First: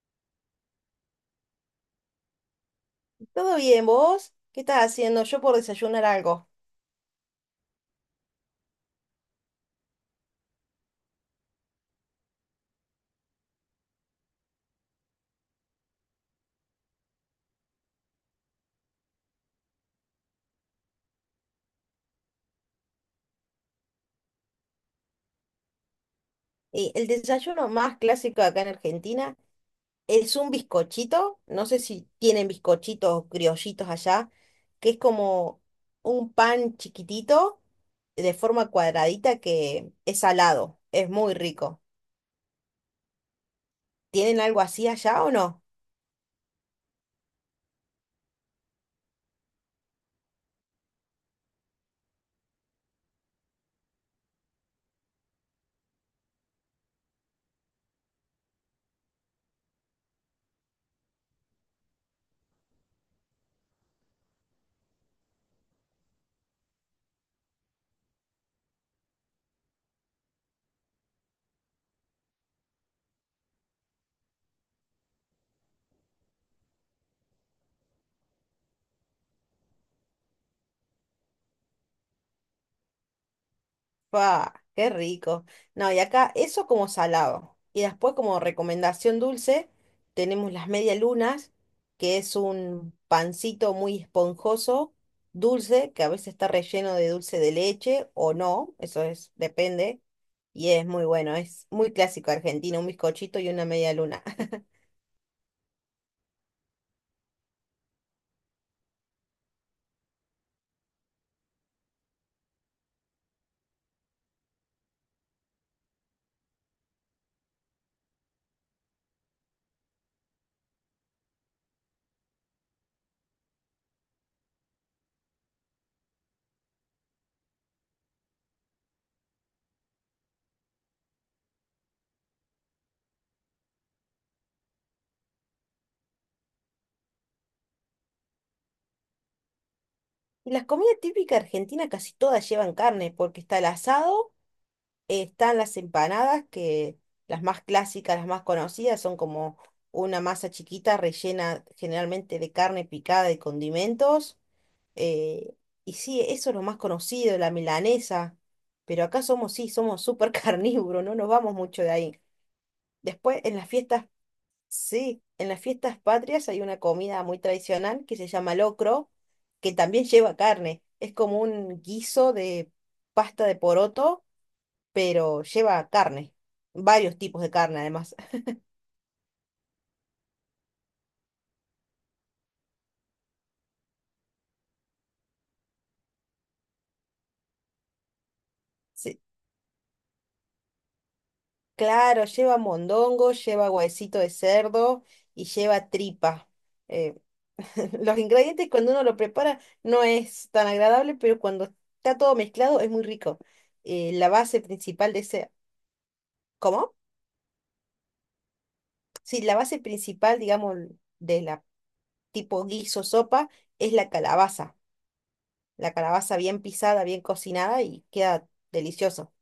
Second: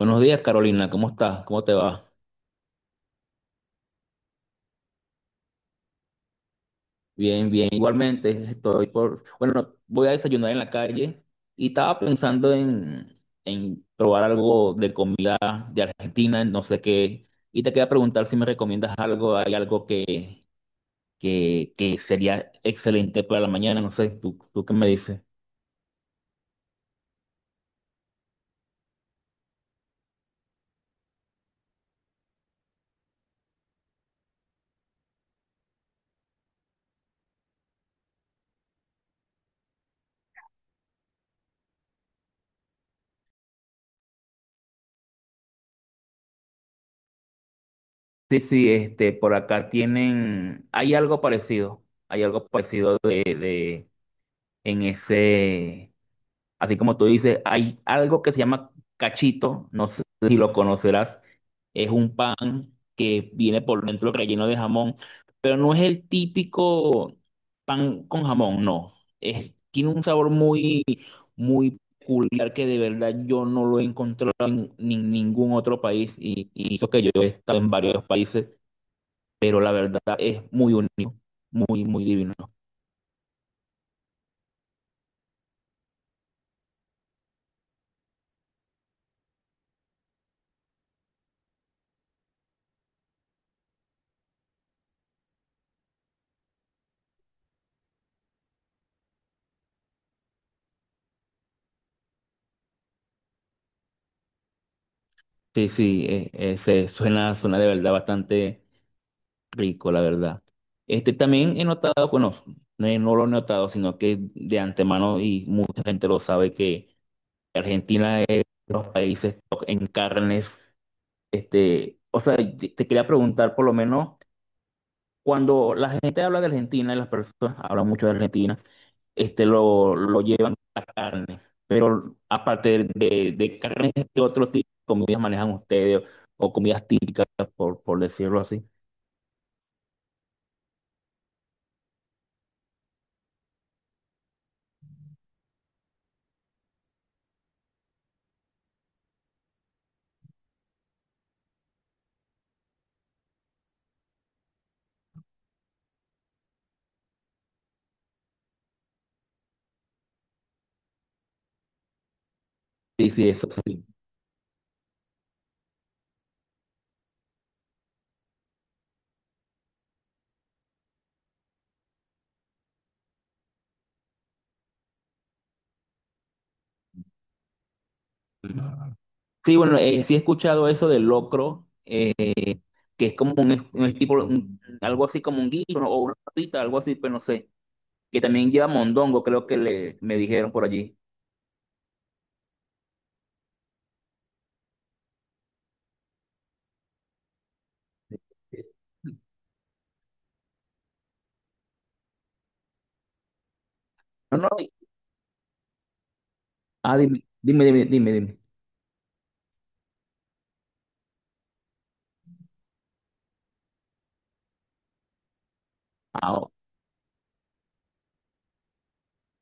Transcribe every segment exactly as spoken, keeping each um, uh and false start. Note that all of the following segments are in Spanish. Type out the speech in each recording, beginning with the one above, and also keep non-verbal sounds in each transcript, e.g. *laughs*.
Buenos días, Carolina. ¿Cómo estás? ¿Cómo te va? ¿Todo bien, vos? ¿Qué estás haciendo? Yo por desayunar algo. Bien, bien. Igualmente, estoy por... Bueno, voy a desayunar en la calle y estaba pensando en, en probar algo de comida de Argentina, no sé qué. Y te quería preguntar si me recomiendas algo, hay algo que, que, que sería excelente para la mañana, no sé, ¿tú, tú qué me dices? Eh, el desayuno más clásico acá en Argentina es un bizcochito. No sé si tienen bizcochitos o criollitos allá, que es como un pan chiquitito de forma cuadradita que es salado. Es muy rico. ¿Tienen algo así allá o no? Sí, sí, este, por acá tienen, hay algo parecido, hay algo parecido de, de, en ese, así como tú dices, hay algo que se llama cachito, no sé si lo conocerás, es un pan que viene por dentro relleno de jamón, pero no es el típico pan con jamón, no. Es, tiene un sabor muy, muy peculiar que de verdad yo no lo he encontrado en ni- ningún otro país y, y eso que yo he estado en varios países, pero la verdad es muy único, muy, muy divino. Pa, qué rico. No, y acá eso como salado. Y después como recomendación dulce, tenemos las medialunas, que es un pancito muy esponjoso, dulce, que a veces está relleno de dulce de leche o no, eso es, depende. Y es muy bueno, es muy clásico argentino, un bizcochito y una media luna. *laughs* Sí, sí, eh, eh, se- suena, suena de verdad bastante rico, la verdad. Este, también he notado, bueno, no, he- no lo he notado, sino que de antemano y mucha gente lo sabe que Argentina es de los países top en carnes. Este, o sea, te te quería preguntar, por lo menos, cuando la gente habla de Argentina, y las personas hablan mucho de Argentina, este, lo, lo llevan a carne. Pero aparte de, de carnes, ¿qué otro tipo de comidas manejan ustedes o comidas típicas, por, por decirlo así? Y las comidas típicas argentinas casi todas llevan carne, porque está el asado. Están las empanadas, que las más clásicas, las más conocidas, son como una masa chiquita rellena generalmente de carne picada y condimentos. eh, y sí, eso es lo más conocido, la milanesa. Pero acá somos, sí, somos súper *laughs* carnívoros, no nos vamos mucho de ahí. Sí, sí, Después, eso en las sí. fiestas, sí, en las fiestas patrias hay una comida muy tradicional que se llama locro, que también lleva carne. Es como un guiso de pasta de poroto pero lleva carne, varios tipos de carne además. *laughs* Sí, bueno, eh, sí he escuchado eso del locro, que es como un, es- un tipo, un- algo así como un guiso, ¿no? O una patita, algo así, pero no sé, que también lleva Sí, mondongo, creo que le, me dijeron por allí. claro, lleva mondongo, lleva huesito de cerdo y lleva tripa. Eh, *laughs* los ingredientes cuando uno lo prepara no es tan agradable, pero cuando está todo mezclado es muy rico. Eh, la No, no, base principal de ese... ¿Cómo? ah, dime, dime, dime, dime, dime. Sí, la base principal, digamos, de la tipo guiso sopa es la calabaza. La Ah, calabaza o- bien pisada, bien cocinada y queda delicioso.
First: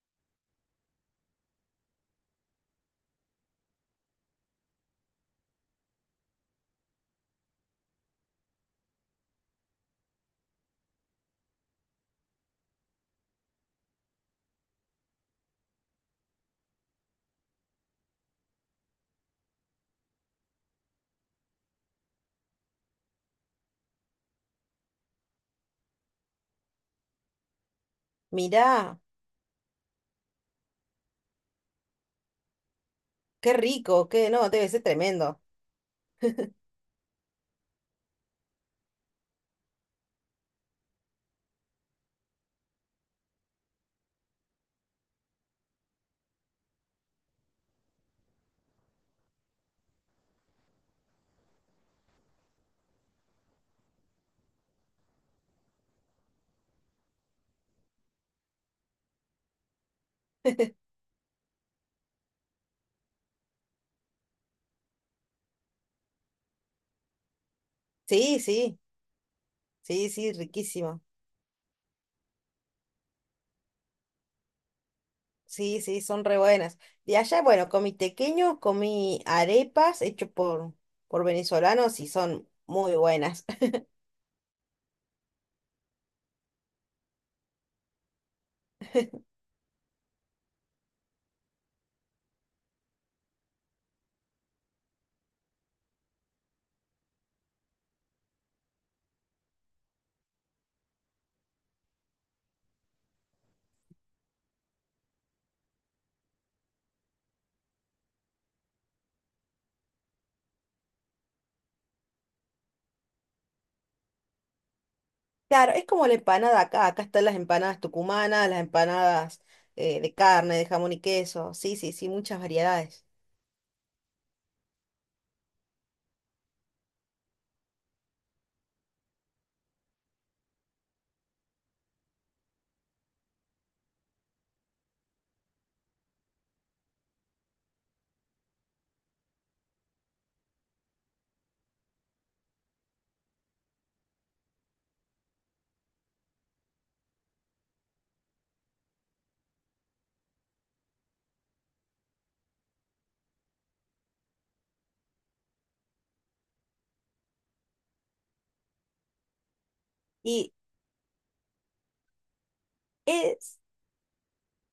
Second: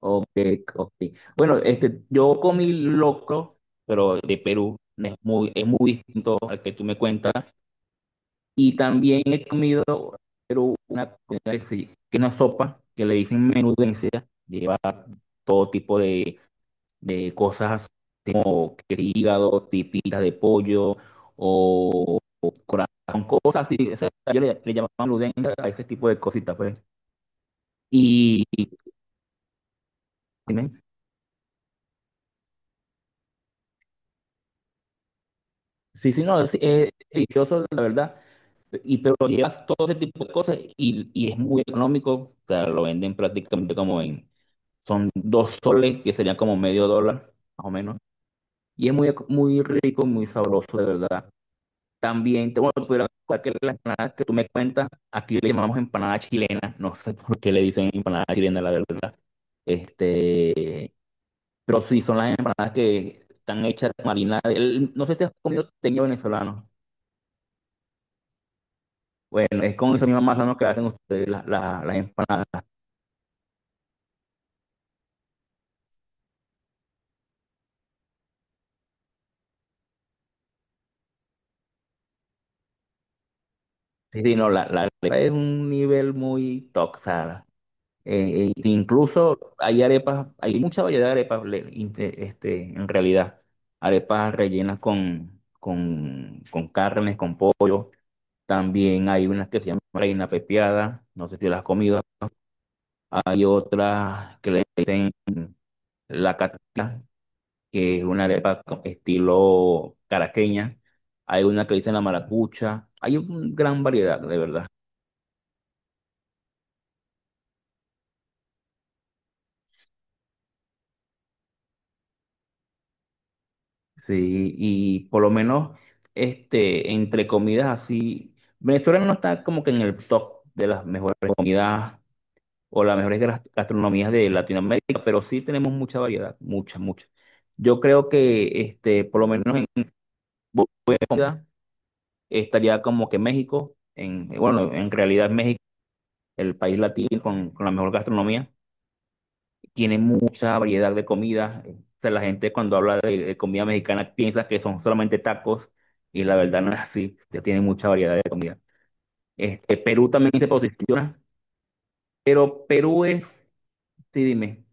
ok, ok. Bueno, este, yo comí locro, pero de Perú, es muy, es muy distinto al que tú me cuentas. Y también he comido pero una comida que, se- que es una sopa que le dicen menudencia, lleva todo tipo de, de cosas así como que hígado, tipitas de pollo o, o corazón, cosas así. O sea, yo le, le llamo menudencia a ese tipo de cositas, pues. Y, y- Mirá. Qué rico, qué no, debe ser tremendo. sí, sí, no, es, es delicioso, la verdad. Y pero llevas todo ese tipo de cosas y, y es muy económico, o sea, lo venden prácticamente como en... Son dos soles, que serían como medio dólar, más o menos. Y es muy, muy rico, muy sabroso, de verdad. También, te, bueno, te pudiera contar que las empanadas que tú me cuentas, aquí le llamamos empanada chilena. No sé por qué le dicen empanada chilena, la verdad. Este, pero sí, son las empanadas que están hechas de marinada. El- no sé si has comido teñido venezolano. Sí, sí, Bueno, es con esa sí, misma sí, masa, ¿no?, que hacen riquísimo. ustedes la- la- las empanadas. Sí, sí, son re buenas. De allá, bueno, comí tequeño, comí arepas hecho por, por venezolanos y son muy buenas. *laughs* Sí, sí, no, la, la arepa es un nivel muy top, o sea, eh, e incluso hay arepas, hay mucha variedad de arepas le- inte- este, en realidad. Arepas rellenas con, con, con carnes, con pollo. También hay unas que se llaman reina pepiada, no sé si las has comido. Hay otras que le dicen la cata, que es una arepa con estilo caraqueña. Hay una que le dicen la maracucha. Hay una gran variedad, de verdad. Claro, es como la empanada acá. Acá están las empanadas tucumanas, las empanadas eh, de carne, de jamón y queso. Sí, sí, sí, muchas variedades. Sí, y por lo menos, este, entre comidas así, Venezuela no está como que en el top de las mejores comidas o las mejores gas- gastronomías de Latinoamérica, pero sí tenemos mucha variedad, mucha, mucha. Yo creo que, este, por lo menos en bu- buena comida estaría como que México, en, bueno, en realidad México, el país latino con, con la mejor gastronomía. Tiene mucha variedad de comida. O sea, la gente cuando habla de, de comida mexicana piensa que son solamente tacos y la verdad no es así, ya tiene mucha variedad de comida. Este, Perú también se ¿Y posiciona, pero Perú es, es, sí, dime,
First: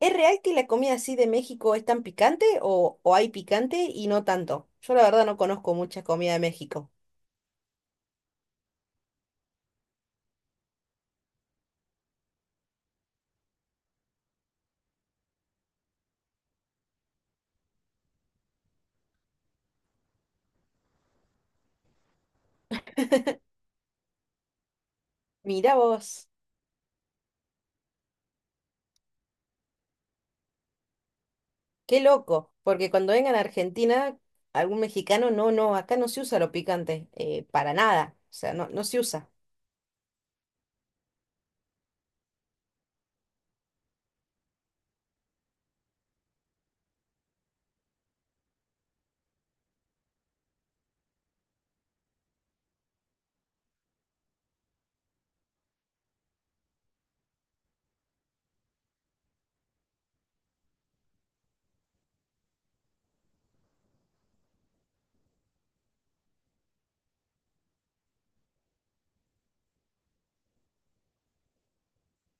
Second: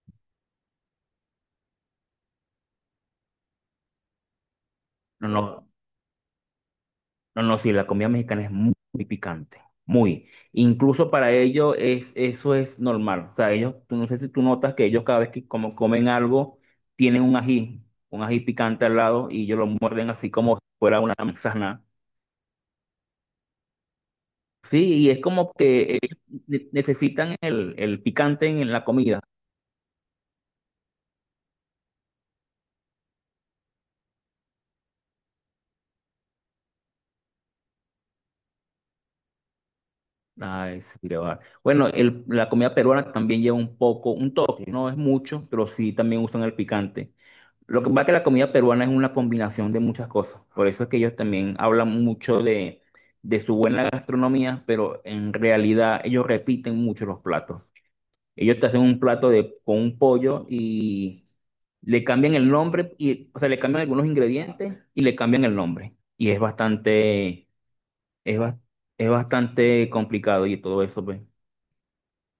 es real que la comida así de México es tan picante o, o hay picante y no tanto? Yo la verdad no, no no, conozco mucha comida de México. no, no, sí, la comida mexicana es muy, muy picante, muy. Incluso para ellos es, eso es normal. O sea, ellos, tú no sé si tú notas que ellos cada vez que como comen algo tienen un ají, un ají picante al lado y ellos lo muerden así como si fuera una manzana. Sí, y es como Mirá que ellos vos, ne- necesitan el, el picante en la comida. qué loco, porque cuando vengan a Argentina, algún mexicano, no, no, acá no se usa lo picante, eh, para nada, o sea, no, no se usa. Ay, sí, qué va. Bueno, el- la comida peruana también lleva un poco, un toque, no es mucho, pero sí también usan el picante. Lo que pasa es que la comida peruana es una combinación de muchas cosas. Por eso es que ellos también hablan mucho de, de su buena gastronomía, pero en realidad ellos repiten mucho los platos. Ellos te hacen un plato de, con un pollo y le cambian el nombre, y, o sea, le cambian algunos ingredientes y le cambian el nombre. Y es bastante, es, bas- es bastante complicado y todo eso, pues.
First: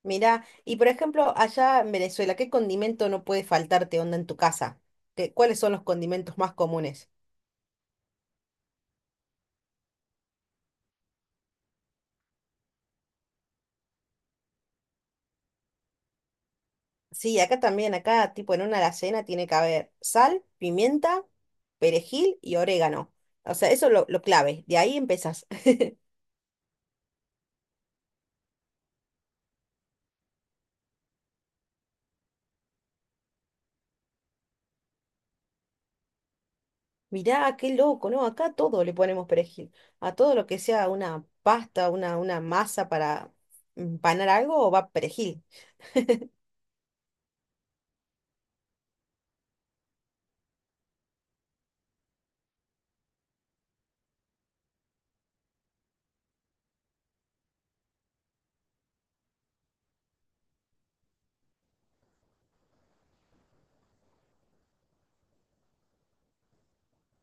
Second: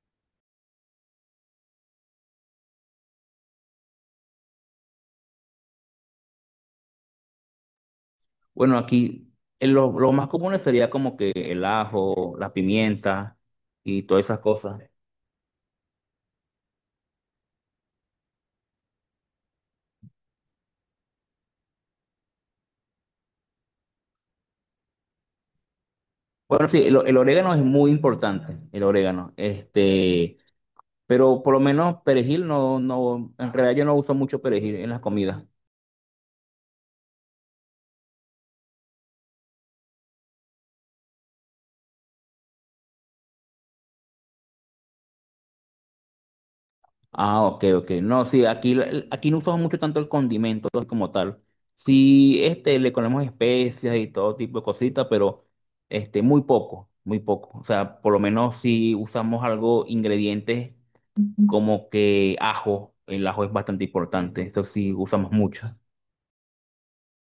Mirá, y por ejemplo, allá en Venezuela, ¿qué condimento no puede faltarte onda en tu casa? ¿Qué- cuáles son los condimentos más comunes? Bueno, aquí eh, lo, lo más común sería como que el ajo, la pimienta y todas esas cosas. Sí, acá también, acá tipo en una alacena tiene que haber sal, pimienta, perejil y orégano. O sea, eso es lo, lo clave, de ahí empezás. Bueno, sí, el, el orégano es muy importante, el orégano. Este, pero por lo menos perejil no, no, en realidad yo no uso mucho perejil en las comidas. Mirá, qué loco, ¿no? Acá a todo le ponemos perejil. A todo lo que sea una pasta, una, una masa para empanar algo, va perejil. Ah, ok, ok. No, sí, aquí, la- aquí no usamos mucho tanto el condimento como tal. Sí, este, le ponemos especias y todo tipo de cositas, pero este, muy poco, muy poco. O sea, por lo menos si usamos algo, ingredientes... Ujú. Como que ajo, el ajo es bastante importante, eso sí usamos mucho.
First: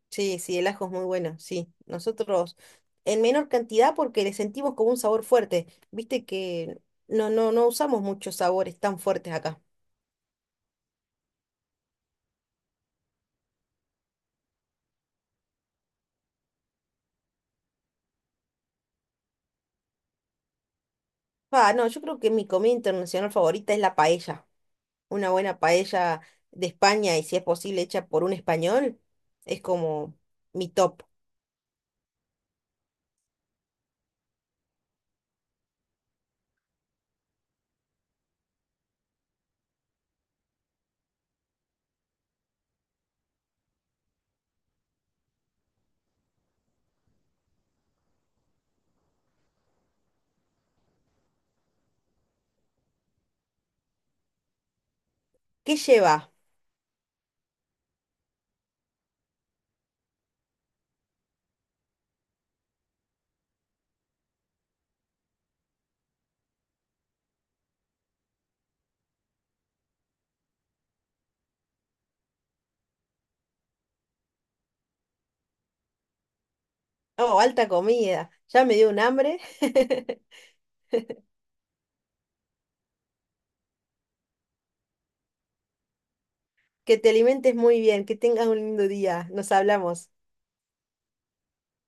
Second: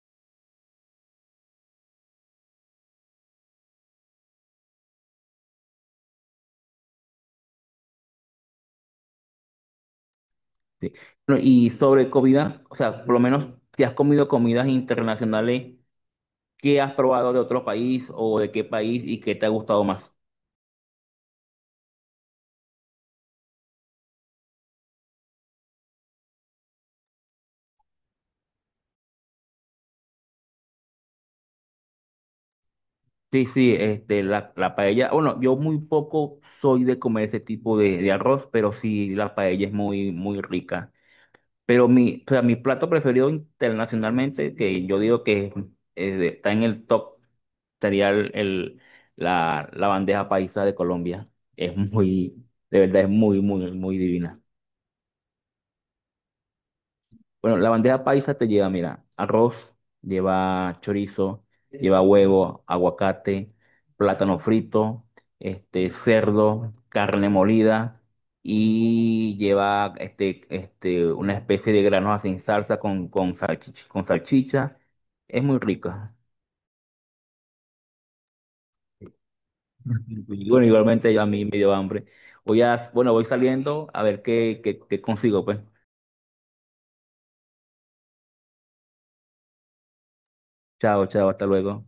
Sí, sí, el ajo es muy bueno, sí. Nosotros en menor cantidad porque le sentimos como un sabor fuerte. Viste que no, no, no usamos muchos sabores tan fuertes acá. Sí. Bueno, y sobre comida, o sea, por lo menos si has comido comidas internacionales, ¿qué has probado de otro país o de qué país y qué te ha gustado más? Ah, no, yo creo que mi comida internacional favorita es la paella. Una buena paella de España y si es posible hecha por un español, es como mi top. Sí, sí, este, la, la paella, bueno, yo muy poco soy de comer ese tipo de, de arroz, pero sí la paella es muy, muy rica. Pero mi, o sea, mi plato preferido internacionalmente, que yo digo que eh, está en el top, sería el, el- la, la bandeja paisa de Colombia. Es muy, de verdad es muy, muy, muy divina. ¿Qué lleva? Bueno, la bandeja paisa te lleva, mira, arroz, lleva chorizo, lleva huevo, aguacate, plátano frito, este, cerdo, carne molida y lleva este, este, una especie de granos sin salsa con, con salchicha, con salchicha. Es muy rica. Oh, alta comida. Ya me dio un hambre. *laughs* Y bueno, igualmente ya a mí me dio hambre. Voy a, bueno, voy saliendo a ver qué, qué, qué consigo, pues. Que te alimentes muy bien, que tengas un lindo día. Nos hablamos. Chao, chao, hasta luego.